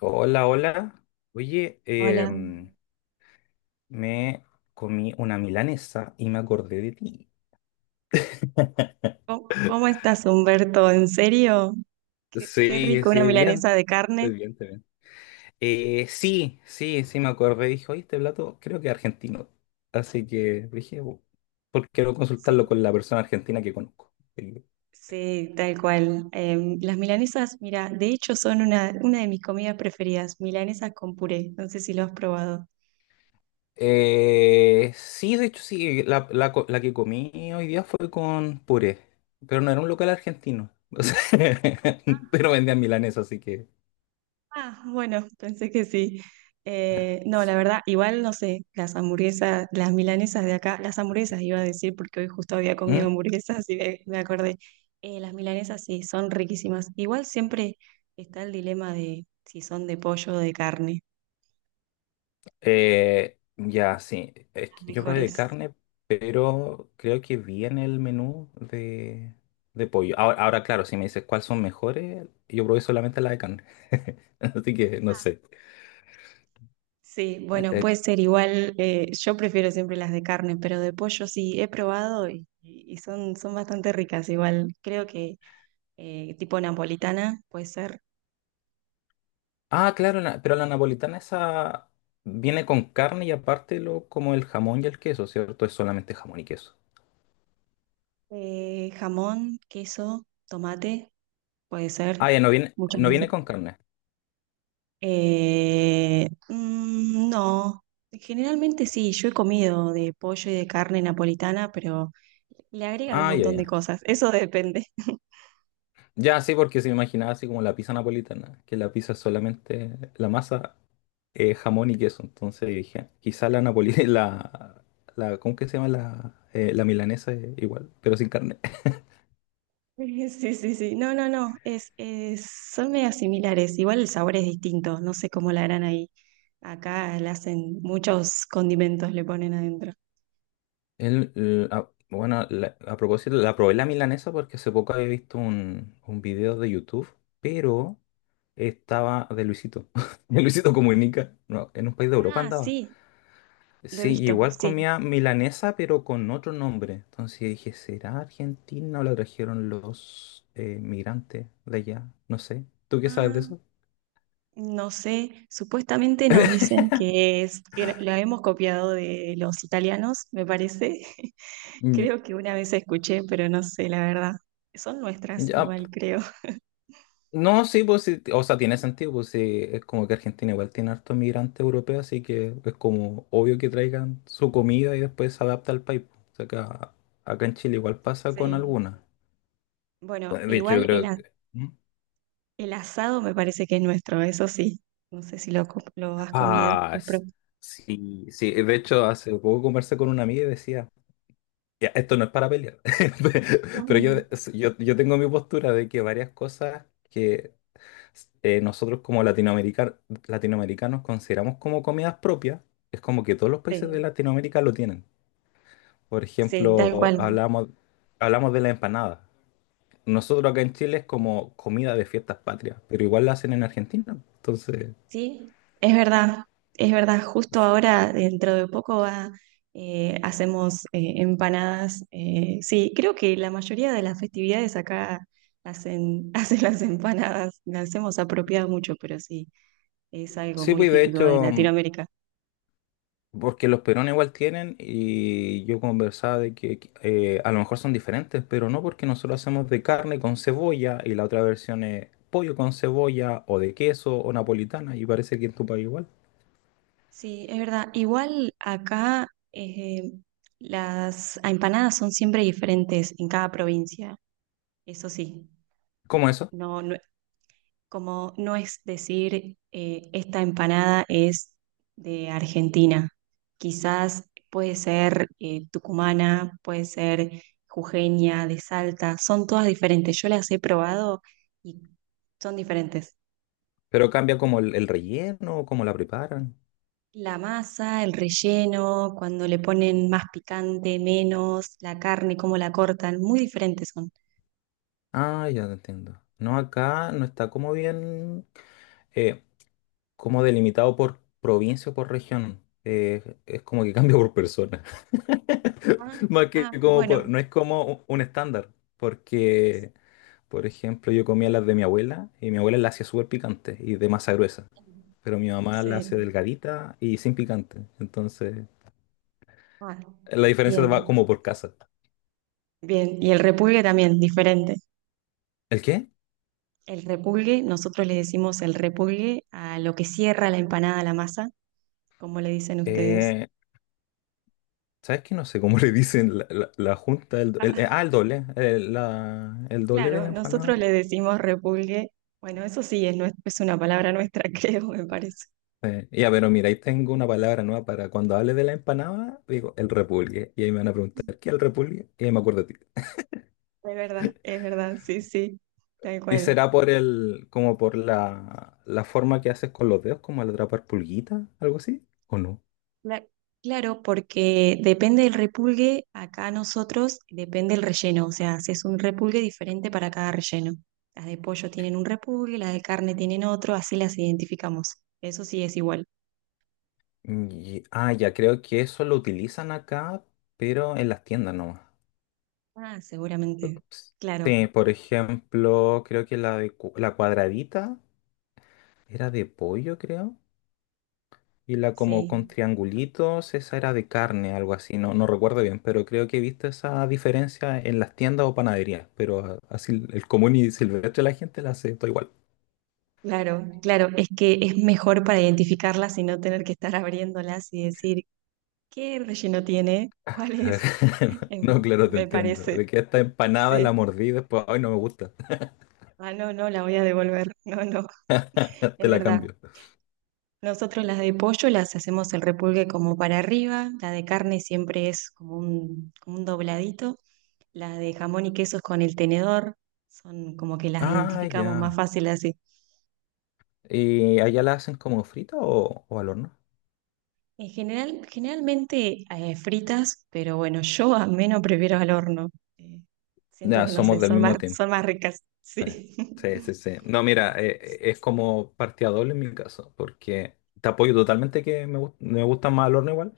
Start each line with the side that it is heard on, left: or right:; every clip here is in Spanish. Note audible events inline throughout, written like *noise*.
left: Hola, hola. Oye,
right: Hola,
left: me comí una milanesa y me acordé de ti. *laughs*
right: ¿cómo, cómo estás, Humberto? ¿En serio? Qué, qué
left: Sí,
right: rico, una
left: sí, bien.
right: milanesa de
left: Estoy
right: carne.
left: bien, estoy bien. Sí, sí, sí, me acordé. Dije, oye, este plato creo que es argentino. Así que dije, "Bu- ¿por qué no consultarlo
right: Sí,
left: con la persona argentina que conozco? Sí.
right: sí, tal cual. Las milanesas, mira, de hecho son una de mis comidas preferidas, milanesas con puré. No sé si lo has probado.
left: Sí, de hecho, sí. La que comí hoy día fue con puré, pero no era un local argentino. *laughs* O sea, *laughs* pero vendían milanesa, así que.
right: Ah, bueno, pensé que sí. No, la verdad, igual no sé, las hamburguesas, las milanesas de acá, las hamburguesas iba a decir porque hoy justo había comido
left: Mm,
right: hamburguesas y me acordé. Las milanesas sí, son riquísimas. Igual siempre está el dilema de si son de pollo o de carne,
left: ya, sí. Es
right: las
left: que yo probé de
right: mejores.
left: carne, pero creo que viene el menú de pollo. Ahora, claro, si me dices cuáles son mejores, yo probé solamente la de carne. *laughs* Así que no
right: Ah.
left: sé.
right: Sí, bueno, puede
left: Eh,
right: ser igual, yo prefiero siempre las de carne, pero de pollo sí, he probado y son, son bastante ricas, igual creo que tipo napolitana puede ser.
left: ah, claro, la- pero la napolitana esa viene con carne y aparte lo, como el jamón y el queso, ¿cierto? Es solamente jamón y queso.
right: Jamón, queso, tomate, puede
left: Ah,
right: ser,
left: ya,
right: muchas
left: no
right: veces.
left: viene con carne.
right: No, generalmente sí, yo he comido de pollo y de carne napolitana, pero le agregan un
left: Ah, ya,
right: montón de
left: ya.
right: cosas, eso depende. *laughs*
left: Ya, sí, porque se me imaginaba así como la pizza napolitana, que la pizza es solamente la masa jamón y queso. Entonces dije, "Ah, quizá la napolitana, *laughs* la, ¿cómo que se llama? La, la milanesa es igual, pero sin carne.
right: *laughs* Sí, sí, sí. No, no, no. Es- son medias similares. Igual el sabor es distinto. No sé cómo la harán ahí. Acá le hacen muchos condimentos, le ponen adentro.
left: Bueno, la- a propósito, la probé la milanesa porque hace poco había visto un video de YouTube, pero estaba de Luisito, *laughs* de Luisito Comunica, no, en un país de Europa
right: Ah,
left: andaba.
right: sí, lo he
left: Sí,
right: visto,
left: igual
right: sí.
left: comía milanesa, pero con otro nombre. Entonces yo dije, ¿será Argentina o la trajeron los migrantes de allá? No sé. ¿Tú qué sabes de
right: Ah,
left: eso?
right: no sé. Supuestamente nos dicen que es, que lo hemos copiado de los italianos, me parece. *laughs* Creo que una vez escuché, pero no sé, la verdad. Son nuestras,
left: Ya,
right: igual
left: p-
right: creo. *laughs*
left: no, sí, pues sí, o sea, tiene sentido, pues sí, es como que Argentina igual tiene harto migrante europeo, así que es como obvio que traigan su comida y después se adapta al país. Pues, o sea, acá en Chile igual pasa con
right: Sí.
left: algunas.
right: Bueno,
left: Bueno, de hecho, yo
right: igual el,
left: creo
right: a-
left: que... ¿Mm?
right: el asado me parece que es nuestro, eso sí. No sé si lo, co- lo has comido.
left: Ah,
right: O pro-
left: s- sí, sí, de hecho, hace poco conversé con una amiga y decía, ya, esto no es para pelear, *laughs* pero yo,
right: mm.
left: yo tengo mi postura de que varias cosas que nosotros como latinoamericanos, latinoamericanos consideramos como comidas propias, es como que todos los países de
right: Sí,
left: Latinoamérica lo tienen. Por
right: sí, tal
left: ejemplo,
right: cual.
left: hablamos de la empanada. Nosotros acá en Chile es como comida de fiestas patrias, pero igual la hacen en Argentina. Entonces,
right: Sí, es verdad, es verdad. Justo ahora, dentro de poco, va, hacemos empanadas. Sí, creo que la mayoría de las festividades acá hacen, *laughs* hacen las empanadas. Las hemos apropiado mucho, pero sí, es algo
left: sí,
right: muy
left: pues de
right: típico de
left: hecho,
right: Latinoamérica.
left: porque los peruanos igual tienen y yo conversaba de que a lo mejor son diferentes, pero no porque nosotros hacemos de carne con cebolla y la otra versión es pollo con cebolla o de queso o napolitana y parece que en tu país igual.
right: Sí, es verdad. Igual acá las empanadas son siempre diferentes en cada provincia. Eso sí,
left: ¿Cómo eso?
right: no, no- como no es decir esta empanada es de Argentina. Quizás puede ser tucumana, puede ser jujeña, de Salta. Son todas diferentes. Yo las he probado y son diferentes.
left: Pero cambia como el relleno, cómo la preparan.
right: La masa, el relleno, cuando le ponen más picante, menos, la carne, cómo la cortan, muy diferentes son.
left: Ah, ya te entiendo. No, acá no está como bien, eh, como delimitado por provincia o por región. Es como que *laughs* cambia por persona.
right: Ah,
left: *laughs* Más que
right: ah,
left: como por-
right: bueno.
left: no es como un estándar, porque... Por ejemplo, yo comía las de mi abuela y mi abuela las hacía súper picantes y de masa gruesa, pero mi mamá las hace
right: Sí.
left: delgadita y sin picante. Entonces,
right: Ah,
left: la diferencia va
right: bien,
left: como por casa.
right: bien. Y el repulgue también, diferente.
left: ¿El qué?
right: El repulgue, nosotros le decimos el repulgue a lo que cierra la empanada, la masa, como le dicen ustedes.
left: Eh, ¿Sabes qué? No sé cómo *laughs* le dicen la junta.
right: Ah,
left: El doble. El
right: *laughs*
left: doble de
right: claro,
left: la empanada.
right: nosotros le decimos repulgue. Bueno, eso sí, es, nue- es una palabra nuestra, *laughs* creo, me parece.
left: Ya, pero mira, ahí tengo una palabra nueva para cuando hable de la empanada, digo el repulgue. Y ahí me van a preguntar, ¿qué es el repulgue? Y ahí me acuerdo de ti.
right: Es verdad, sí, sí, tal
left: ¿Y
right: cual.
left: será por el, como por la forma que haces con los dedos, como al atrapar pulguita, algo así? ¿O no?
right: Cla- claro, porque depende del repulgue, acá nosotros depende el relleno, o sea, es un repulgue diferente para cada relleno. Las de pollo tienen un repulgue, las de carne tienen otro, así las identificamos. Eso sí es igual.
left: Y- ah, ya creo que eso lo utilizan acá, pero en las tiendas nomás.
right: Ah, seguramente. Claro,
left: Sí, por ejemplo, creo que la, de cu- la cuadradita era de pollo, creo. Y la como
right: sí,
left: con triangulitos, esa era de carne, algo así. No, no recuerdo bien, pero creo que he visto esa diferencia en las tiendas o panaderías. Pero a- así el común y silvestre la gente la hace todo igual.
right: claro, claro. Es que es mejor para identificarlas y no tener que estar abriéndolas y decir, ¿qué relleno tiene? ¿Cuál es? *laughs*
left: *laughs* No, claro, te
right: Me
left: entiendo.
right: parece,
left: De que esta empanada la
right: sí.
left: mordí después, ay, no me gusta,
right: Ah, no, no, la voy a devolver. *laughs* No, no,
left: *laughs* te
right: es
left: la
right: verdad.
left: cambio.
right: Nosotros las de pollo las hacemos el repulgue como para arriba, la de carne siempre es como un dobladito, la de jamón y queso es con el tenedor, son como que las
left: Ah,
right: identificamos más
left: ya.
right: fácil así.
left: ¿Y allá la hacen como frita o al horno?
right: En general, generalmente fritas, pero bueno, yo al menos prefiero al horno. eh, Siento
left: Ya,
right: que no
left: somos
right: sé,
left: del mismo team.
right: son más ricas, sí.
left: Sí, sí,
right: *laughs*
left: sí. No, mira, es como partida doble en mi caso, porque te apoyo totalmente que me, gust- me gusta más al horno igual,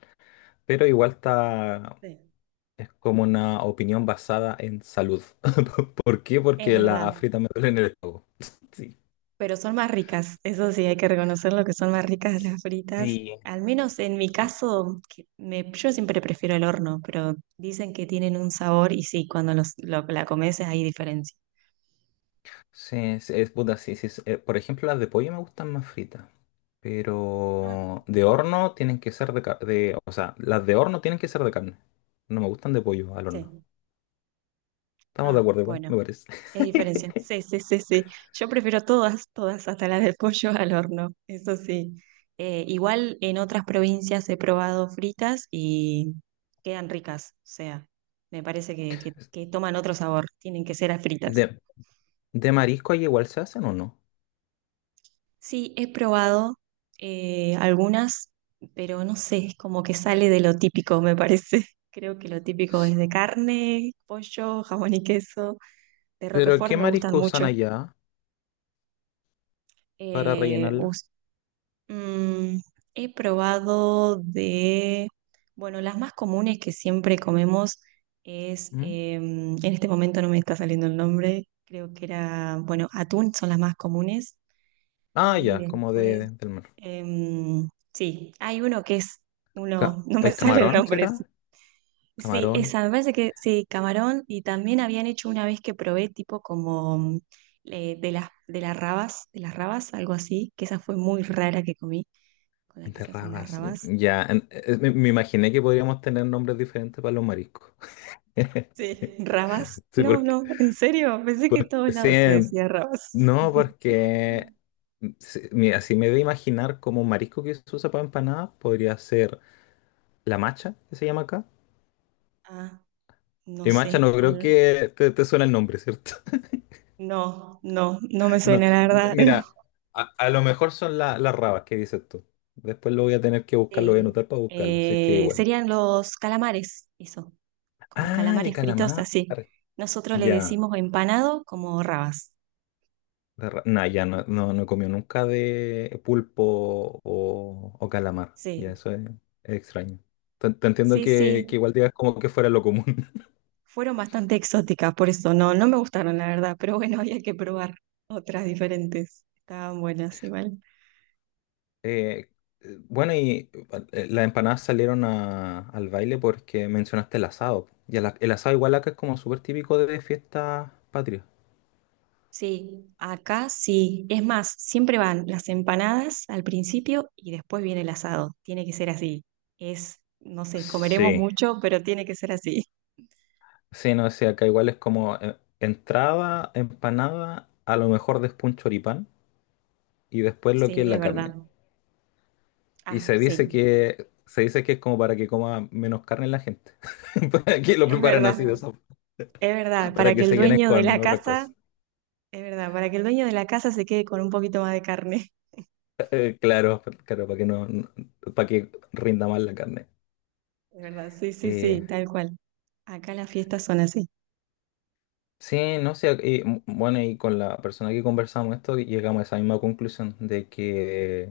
left: pero igual está,
right: Sí,
left: es como una opinión basada en salud. *laughs* ¿Por qué?
right: es
left: Porque la
right: verdad.
left: frita me duele en el estómago. *laughs* Sí.
right: Pero son más ricas, eso sí, hay que reconocerlo que son más ricas las fritas. Al menos en mi
left: Sí.
right: caso, que me- yo siempre prefiero el horno, pero dicen que tienen un sabor y sí, cuando los, lo- la comes hay diferencia.
left: Sí, es puta, sí, sí. Es- por ejemplo, las de pollo me gustan más fritas.
right: Ah,
left: Pero de horno tienen que ser de, ca- de... O sea, las de horno tienen que ser de carne. No me gustan de pollo al horno.
right: sí.
left: Estamos de
right: Ah,
left: acuerdo igual, me
right: bueno,
left: parece.
right: hay diferencia.
left: *laughs*
right: Sí, sí, sí, sí. Yo prefiero todas, todas, hasta la del pollo al horno, eso sí. Igual en otras provincias he probado fritas y quedan ricas, o sea, me parece que toman otro sabor, tienen que ser a fritas.
left: ¿De, de marisco ahí igual se hacen o no?
right: Sí, he probado algunas, pero no sé, es como que sale de lo típico, me parece. *laughs* Creo que lo típico es
left: S-
right: de carne, pollo, jamón y queso. De
left: ¿Pero
right: Roquefort
left: qué
right: me gustan
left: marisco usan
right: mucho.
left: allá para
right: Eh,
left: rellenarla?
right: us- mm, he probado de, bueno, las más comunes que siempre comemos es,
left: ¿Mm?
right: en este momento no me está saliendo el nombre, creo que era, bueno, atún son las más comunes.
left: Ah,
right: Y
left: ya, como de-
right: después,
left: del mar.
right: sí, hay uno que es,
left: Ca-
right: uno, *laughs* no me
left: ¿El
right: sale el
left: camarón
right: nombre. Sí,
left: será?
right: sí,
left: Camarón
right: esa, me parece que sí, camarón. Y también habían hecho una vez que probé tipo como de las rabas, algo así, que esa fue muy rara que comí, con la que
left: de
right: se hacen las
left: rabas.
right: rabas.
left: Ya, en- me imaginé que podríamos tener nombres diferentes para los mariscos. *laughs*
right: Sí. ¿Rabas?
left: Sí,
right: No, no, en serio, pensé que en todos
left: sí,
right: lados se decía rabas.
left: no, porque
right: *laughs*
left: mm, si- mira, si me voy a imaginar como un marisco que se usa para empanadas, podría ser la macha, que se llama acá.
right: Ah, no
left: Y macha
right: sé
left: no creo
right: cuál.
left: que te suene el nombre, ¿cierto? *laughs*
right: No, no, no me
left: No,
right: suena la
left: m-
right: verdad.
left: mira,
right: *laughs*
left: a lo mejor son la- las rabas que dices tú. Después lo voy a tener que buscar, lo voy a
right: Sí.
left: anotar para buscarlo, así es que igual.
right: Serían los calamares, eso, como
left: Ah, de
right: calamares fritos
left: calamar.
right: así. Nosotros le
left: Ya.
right: decimos empanado como rabas.
left: De ra- Nah, ya no, no, no he comido nunca de pulpo o calamar. Ya
right: Sí,
left: eso es extraño. Te entiendo
right: sí, sí.
left: que igual digas como que fuera lo común. *laughs*
right: Fueron bastante exóticas, por eso no, no me gustaron, la verdad, pero bueno, *laughs* había que probar otras diferentes. Estaban buenas igual.
left: Eh, bueno, y las empanadas salieron a- al baile porque mencionaste el asado. Y el, a- el asado igual acá es como súper típico de fiestas patrias.
right: Sí, acá sí. Es más, siempre van las empanadas al principio y después viene el asado. Tiene que ser así. Es, no sé, comeremos
left: Sí,
right: mucho, pero tiene que ser así. *laughs*
left: sí, no sé, acá igual es como entrada, empanada, a lo mejor después un choripán y después lo que es
right: Sí, es
left: la carne.
right: verdad.
left: Y
right: Ah, sí,
left: se dice que es como para que coma menos carne la gente. *laughs* Para que lo
right: es
left: preparan
right: verdad,
left: así de esa-
right: es verdad,
left: para
right: para que
left: que
right: el
left: se llenen
right: dueño de
left: con
right: la
left: otras
right: casa,
left: cosas.
right: es verdad, para que el dueño de la casa se quede con un poquito más de carne,
left: Claro, claro, para que no, no- para que rinda más la carne.
right: *laughs* es verdad, sí, sí,
left: Eh,
right: sí, tal cual. Acá las fiestas son así,
left: sí, no sé, y, m- bueno, y con la persona que conversamos esto llegamos a esa misma conclusión de que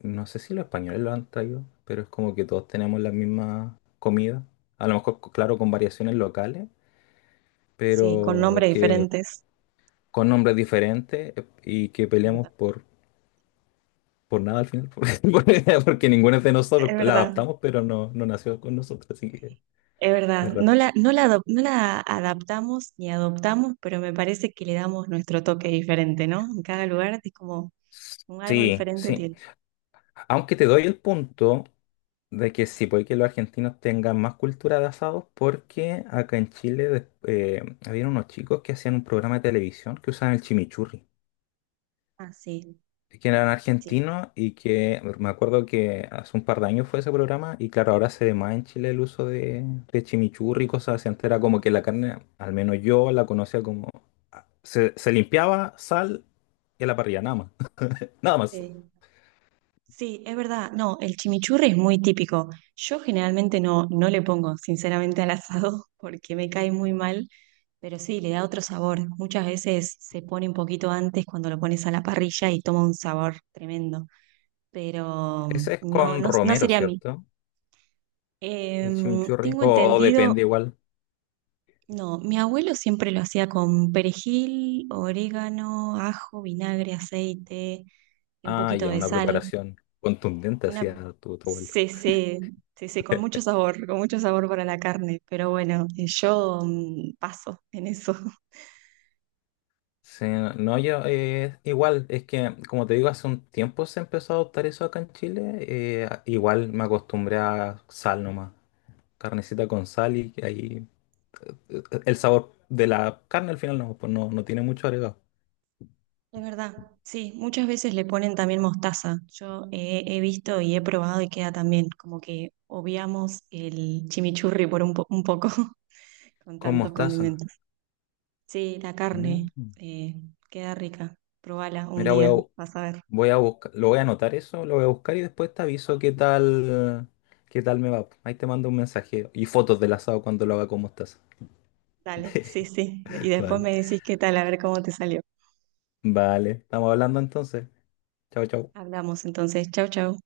left: no sé si los españoles lo han traído, pero es como que todos tenemos la misma comida. A lo mejor, claro, con variaciones locales,
right: sí, con
left: pero
right: nombres
left: que
right: diferentes,
left: con nombres diferentes y que
right: es
left: peleamos
right: verdad,
left: por nada al final, *laughs* porque ninguno de nosotros
right: es
left: la
right: verdad,
left: adaptamos, pero no, no nació con nosotros, así que
right: es
left: es
right: verdad. No
left: raro.
right: la, no la, adop- no la adaptamos ni adoptamos, pero me parece que le damos nuestro toque diferente, ¿no? En cada lugar es como un algo
left: Sí,
right: diferente
left: sí.
right: tiene.
left: Aunque te doy el punto de que sí, puede que los argentinos tengan más cultura de asados, porque acá en Chile des- había unos chicos que hacían un programa de televisión que usaban el chimichurri.
right: Ah, sí,
left: Que eran
right: sí,
left: argentinos y que me acuerdo que hace un par de años fue ese programa y claro, ahora se ve más en Chile el uso de chimichurri y cosas así. Antes era como que la carne, al menos yo la conocía como... ah, se limpiaba sal y a la parrilla, nada más. *laughs* Nada más.
right: sí. Sí, es verdad. No, el chimichurri es muy típico. Yo generalmente no, no le pongo, sinceramente, al asado *laughs* porque me cae muy mal, pero sí, le da otro sabor. Muchas veces se pone un poquito antes cuando lo pones a la parrilla y toma un sabor tremendo, pero
left: Ese es
right: no,
left: con
right: no, no
left: romero,
right: sería a mí.
left: ¿cierto? El chimichurri.
right: Tengo
left: O
right: entendido,
left: depende igual.
right: no, mi abuelo siempre lo hacía con perejil, orégano, ajo, vinagre, aceite, un
left: Ah,
right: poquito
left: ya,
right: de
left: una
right: sal.
left: preparación contundente
right: Una
left: hacía tu abuela.
right: c c c c con mucho sabor para la carne, pero bueno, yo paso en eso. *laughs*
left: Sí, no, no, yo igual, es que como te digo, hace un tiempo se empezó a adoptar eso acá en Chile, a- igual me acostumbré a sal nomás, carnecita con sal y ahí el sabor de la carne al final no, pues no, no tiene mucho agregado.
right: Es verdad, sí, muchas veces le ponen también mostaza. Yo he, he visto y he probado y queda también, como que obviamos el chimichurri por un, po- un poco *laughs* con
left: Con
right: tantos
left: mostaza.
right: condimentos. Sí, la carne
left: Mm.
right: eh, queda rica. Probala un
left: Mira, voy a,
right: día,
left: bu-
right: vas a ver.
left: voy a buscar, lo voy a anotar eso, lo voy a buscar y después te aviso qué tal me va. Ahí te mando un mensaje y fotos del asado cuando lo haga con mostaza.
right: Dale, sí, sí. Y
left: *laughs*
right: después
left: Vale,
right: me decís qué tal, a ver cómo te salió.
left: vale, estamos hablando entonces. Chao, chao.
right: Hablamos entonces. Chau, chau.